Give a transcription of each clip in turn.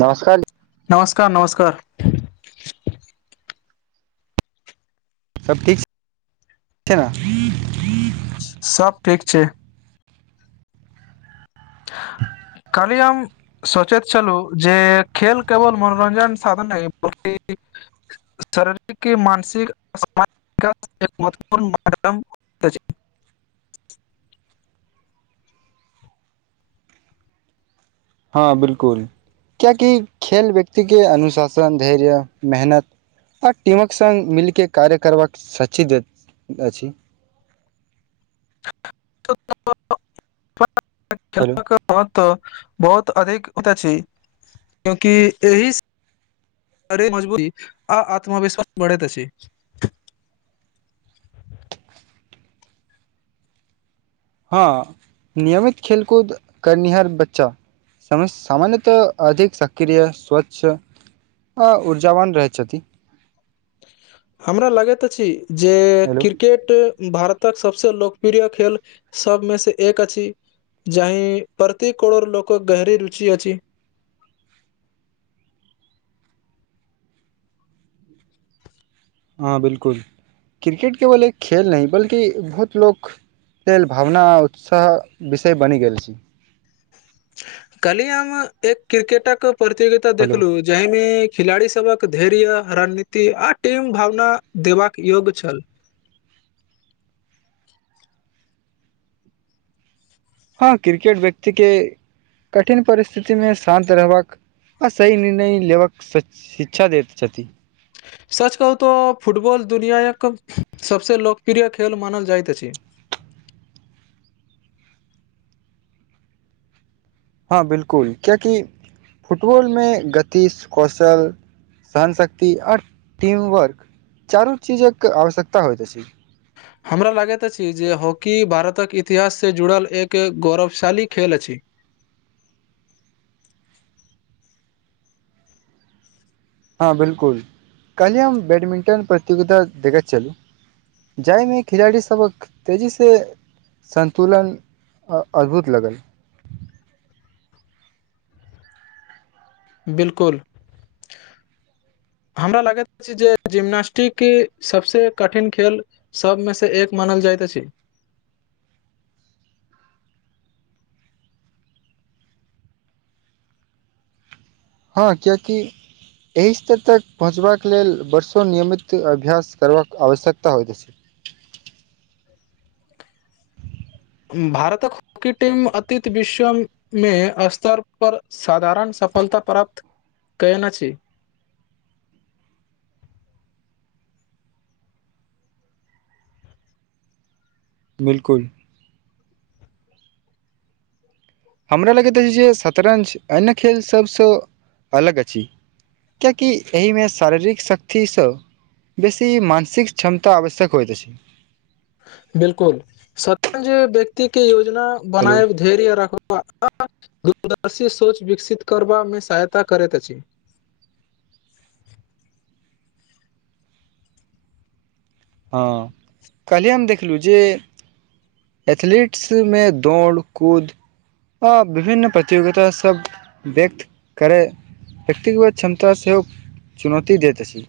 नमस्कार नमस्कार नमस्कार सब ठीक [unintelligible] छै ने सब ठीक छै [inaudible] कलीयम सोचैत छलु जे खेल केवल मनोरंजन साधन नहि बल्कि शारीरिक के मानसिक महत्वपूण [unintelligible] माध्यम हँ बिलकुल क्येकि खेल व्यक्ति के अनुशासन धैर्य मेहनत आ टीमक संग मिलके कार्य करबाक सची देत अछि त [inaudible] हेलो महत्व बहुत अधिक होते छी क्योकि एहि मजबूरी आ आत्मविश्वास बढ़ेत अछि हँ नियमित खेलकूद करनिहार बच्चा सामान्यतः अधिक सक्रिय स्वच्छ ह ऊर्जावान रहय छथि हमरा लगैत अछि जे हेलो क्रिकेट भारतक सबसँ लोकप्रिय खेल सबमे से एक अछि जाहि प्रति करोड़ लोकक गहरी रुचि अछि हँ बिलकुल क्रिकेट केवल एक खेल नहि बल्कि बहुत लोक खेल भावना आ उत्साह विषय बनि गेल छी काल्हि हम एक क्रिकेटक प्रतिियगिता हेलो देखलु जाहि मे खिलाड़ी सबक धैर्य रणनीति आ टीम भावना देवा के योग्य छल हँ क्रिकेट व्यक्तिके कठिन परिस्थितिमे शान्त रहबाक आ सही निर्णय लेबक शिक्षा दैत छथि सच कहू तऽ फुटबॉल दुनिआँक सभसँ लोकप्रिय खेल मानल जाइत अछि हँ बिलकुल किएकि फुटबॉलमे गति कौशल सहन शक्ति ओर टीमवर्क चारू चीजक आवश्यकता होइत अछि हमरा लागैत अछि जे हॉकी भारतक इतिहाससँ जुड़ल एक गौरवशाली खेल अछि हँ बि बिल्कुल काल्हि हम बैडमिंटन प्रतियोगिता देखैत छलहुँ जाहिमे खिलाड़ी सबके तेजी से संन्तुलन अद्भुत लगल बिल्कुल [inaudible] हमरा लागैत अछि जे जिम्नास्टिक सभसँ कठिन खेल सबमे से एक मानल जाइत अछि हँ कियाकि एहि स्तर तक पहुँचबाक लेल वर्षों नियमित अभ्यास करबाक आवश्यकता होइत अछि भारतक हॉकी टीम अतीत विश्व मे स्तर पर साधारण सफलता प्राप्त कयना छी बिल्कुल हमरा लगैत अछि जे शतरंज अन्य खेल सभसँ अलग अछि कियाकि एहिमे शारीरिक शक्तिसँ बेसी मानसिक क्षमता आवश्यक होइत अछि बिल्कुल शतरंज व्यक्ति के योजना हेलो बनायब धैर्य रखब आ दूरदर्शी सोच विकसित करबामे सहायता करैत अछि हँ कल्हिे हम देखलहुँ जे एथलीट्समे दौड़ कूद आ विभिन्न प्रतियोगिता सँ सब व्यक्त करै व्यक्तिगगत क्षमता सेहो चुनौती दैत अछि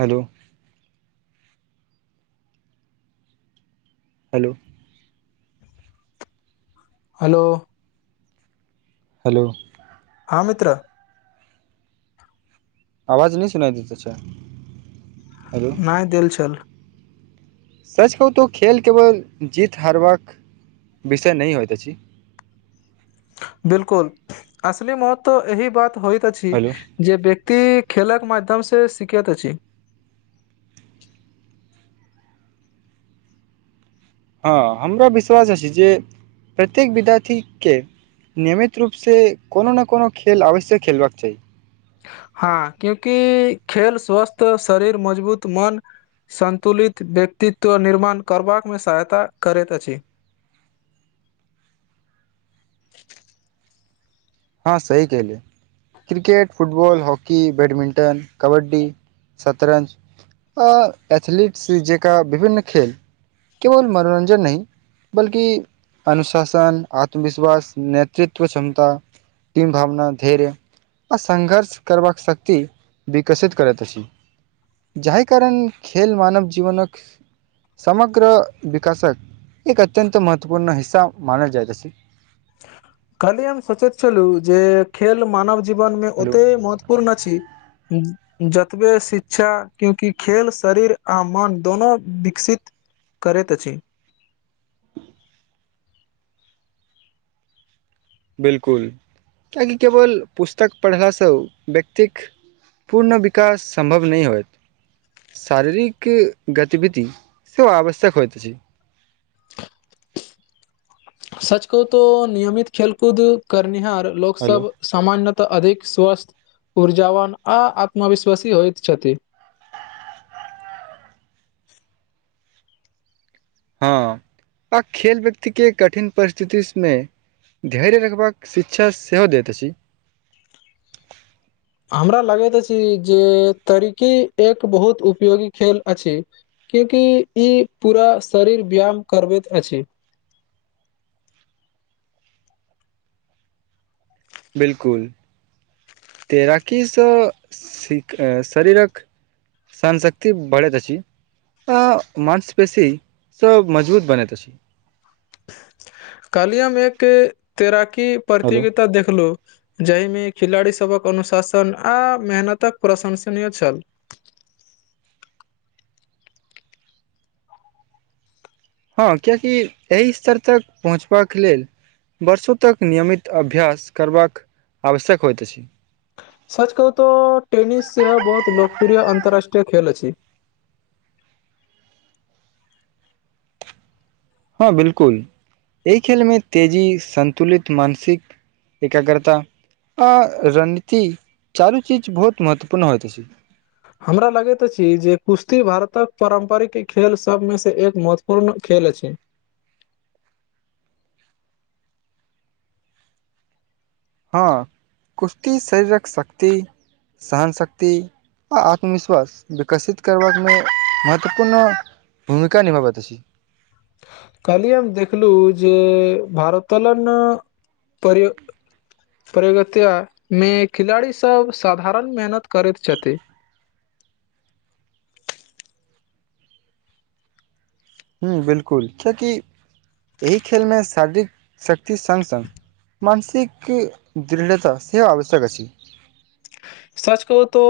हेलो हेलो हेलो हेलो हँ मित्र आवाज ने सुनाई देैत छै नहि देेल चल सच कहू तो खेल केवल जीत हरबाक विषय नहि होइत अछि बिलकुल असली महत्त्व एहि बात होइत अछि हेलो जे व्यक्ति खेलक माध्यम से सीखैत अछि हँ हमरा विश्वास अछि जे प्रत्येक विद्यार्थीके नियमित रूपसँ कोनो ने कोनो खेल अवश्य खेलबाक चाही हँ क्योकि खेल स्वस्थ शरीर मजबूत मन सन्तुलित व्यक्तित्व निर्माण करबामे सहायता करैत अछि हँ सही केह लिय cricket football hockey badminton kabaddi शतरंज अ एथलीटस जे का विभिन्न खेल केवल मनोरंजन नहि बल्कि अनुशासन आत्मविश्वास नेतृत्व क्षमता [unintelligible] भावना धैर्य आ संङघर्ष करबाक शक्ति विकसित करैत अछि जाहि कारण खेल मानव जीवनक समग्र विकासक एक अत्यन् महत्वपूर्ण हिस्सा मानल जाइत अछि अर्से हम सोचैत छलहुँ जे खेल मानव जीवनमे हेलो ओते महत्व पूर्ण अछी हूँ जतबे शिक्षा क्यूंकि खेल शरीर आ मन दोनो विकसित करैत अछि बिलकुल किएकि केवल पुस्तक पढ़लासँ व्यक्तिक पूर्ण विकास सम्भव नहि होइत शारीरिक गतिविधि सेहो आवश्यक होइत अछि सच कहूँ तो नियमित खेल कूद करनिहार लोक हेलो सब सामान्यतः अधिक स्वस्थ ऊर्जाावन आ आत्मविश्वासी होइत छथि हँ आ खेल व्यक्ति के कठिन परिस्थितिस मे धैर्य रखबाक शिक्षा सेहो दैत अछि आ हमरा लगैत छी जे तरिकी एक बहुत उपयोगी खेल अछि क्यूकि ई पूरा शरीर व्यायाम करबैत अछि बिलकुल तैराकीसँ शरीरक सहनशक्ति बढ़ैत अछि अ‌ माँसपेशीसँ मजबूत बनैत छी कालियमे एक तैराकी हेलो प्रतियोगिता देखलो जाहिमे खिलाड़ीसभक अनुशासन आ मेहनतक प्रशंसनीय छल हँ कियकि एहि स्तर तक पहुँचबाक लेल वर्षों तक नियमित अभ्यास करबाक आवश्यक होइत अछि सच कहू तऽ टेनिस बहुत लोकप्रिय अंतरराष्ट्रीय खेल अछि हँ बिलकुल एहि खेलमे तेजी संन्तुलित मानसिक एकरा करता अ रणनीति चारु चीज बहुत महत्वपूर्ण होइत छै हमरा लगैत अछि जे कुश्ती भारतक पारम्परिक खेल सबमें से एक महत्व पूर्ण खेल अछि हँ कुश्ती शरीरक शक्ति सहन शक्ति आ आत्मविश्वास विकसित करबामे महत्वपूर्ण भूमिका निभाबैत अछि कहली, हम देखलहुँ जे भारोतलन [unintelligible] प्रगितियामे खिलाड़ी सब साधारण मेहनत करैत छथि हॅं, बिलकुल किएकि एहि खेलमे शारीरिक शक्ति सङ्ग-सङ्ग मानसिक दृढ़ता सेहो आवश्यक अछि सच कहू तो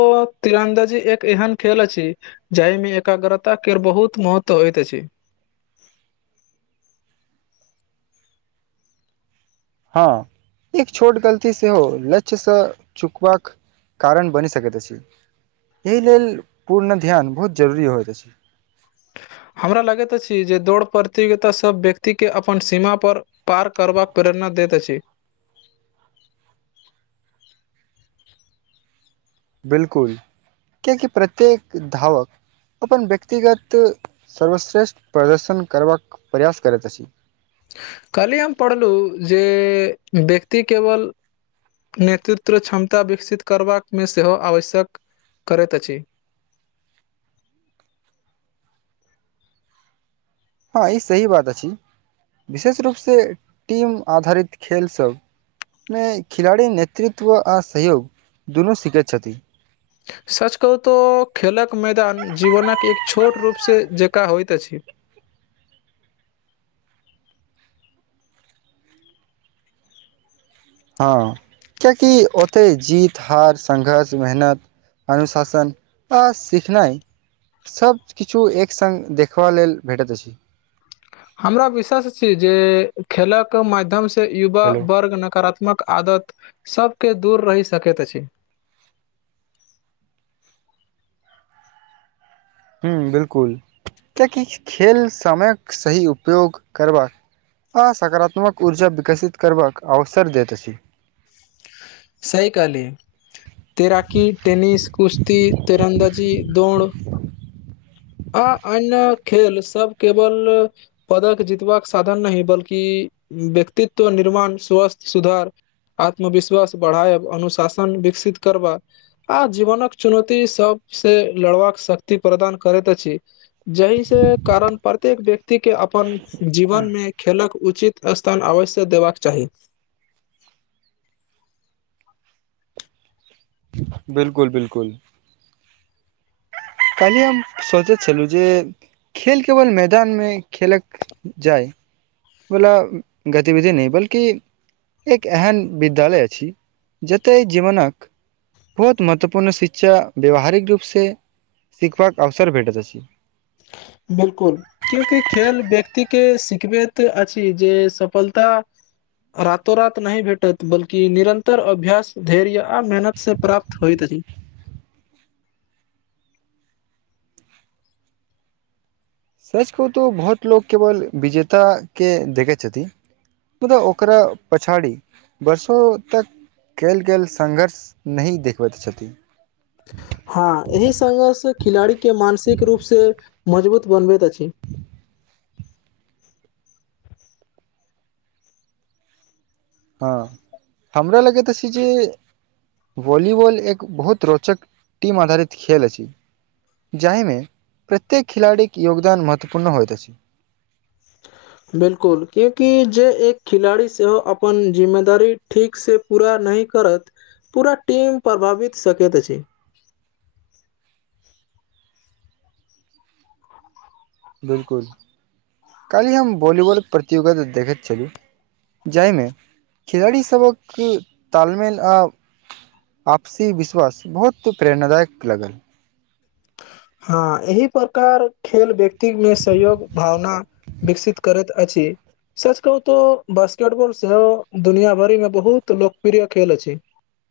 तीरन्दाजी एक एहन खेल अछि जाहिमे एकाग्रता केर बहुत महत्व होइत अछि हँ एक छोट गलती सेहो लक्ष्यसँ चुकबाक कारण बनि सकैत अछि, एहि लेल पूर्ण ध्यान बहुत जरूरी होइत अछि हमरा लगैत अछि जे दौड़ प्रतियोगिता सभ व्यक्तिके अपन सीमापर पार करबाक प्रेरणा दैत अछि। बिल्कुल, कएकि प्रत्येक धावक अपन व्यक्तिगत सर्वश्रेष्ठ प्रदर्शन करबाक प्रयास करैत अछि। काल्हिये हम पढ़लहुँ जे व्यक्ति केवल नेतृत्व क्षमता विकसित करबाकमे सेहो आवश्यक करैत अछि। हँ ई सही बात अछि, विशेष रूपसँ टीम आधारित खेल सभ मे खिलाड़ी नेतृत्व आ सहयोग दुनू सीखैत छथि। सच कहू तऽ खेलक मैदान जीवनक एक छोट रूपसँ जकाँ होइत अछि। हँ किएकि ओतय जीत, हार, संघर्ष, मेहनत अनुशासन आ सीखनाइ सभ किछु एक संग देखबा लेल भेटैत अछि। हमरा विश्वास छी जे खेलक माध्यमसँ युवा हेलो वर्ग नकारात्मक आदत सबके दूर रहि सकैत अछि। हॅं, बिल्कुल। किएकि खेल समयक सही उपयोग करबाक आ सकारात्मक ऊर्जा विकसित करबाक अवसर देैत अछि सही कहली। तैराकी, टेनिस, कुशती, तेरन्दाजी, दौड़ आ अन्य खेल सब केवल पदक जीतबाक साधन नहि बल्कि व्यक्तित्व निर्माण, स्वस्थ सुधार आत्मविश्वास बढ़ायब, अनुशासन विकसित करबा आ जीवनक चुनौती सबसँ लड़बाक शक्ति प्रदान करैत अछि जाहिसे कारण प्रत्येक व्यक्तिके अपन जीवनमे खेलक उचित स्थान अवश्य देबाक चाही। बिल्कुल बिल्कुल। काल्हिये हम सोचैत छलहुँ जे खेल केवल मैदानमे खेलल जाय बला गतिविधि नहि बल्कि एक एहन विद्यालय अछि जतय जीवनक बहुत महत्वपूर्ण शिक्षा व्यावहारिक रूपसँ शिखबाक अवसर भेटैत अछि। बिल्कुल क्यूकि खेल व्यक्तिके सिखबैत अछि जे सफलता रातो-रात नहि भेटत बल्कि निरन्तर अभ्यास, धैर्य आ मेहनतसे प्राप्त होइत अछि। सच कहू तऽ बहुत लोक केवल विजताके देखै छथि। मलब ओकरा पछाड़ी वर्षो तक कएल गेल संघर्ष नहि देखबैत छथि। हँ एहि संघर्ष खिलाड़ीके मानसिक रूपसँ मजबूत बनबैत अछि। हँ, हमरा लगैत अछि जे वालीवाॅल एक बहुत रोचक टीम आधारित खेल अछि। जाहिमे प्रत्येक खिलाड़ीक योगदान महत्वपूर्ण होइत अछि बिल्कुल क्यएकि जे एक खिलाड़ी सेहो अपन जिम्मेदारी ठीकसँ पूरा नहि करत पूरा टीम प्रभावित सकैत अछि बिल्कुल कालहि हम वॉलीबॉल प्रतियोगिता देखैत छली जाहिमे खिलाड़ी सबक तालमेल आ आपसी विश्वास बहुत प्रेरणादायक लगल हँ एहि प्रकार खेल व्यक्ति मे सहयोग भावना विकसित करैत अछि सच कहू तऽ बास्केटबॉल सेहो दुनिया भरि मे बहुत लोकप्रिय खेल अछि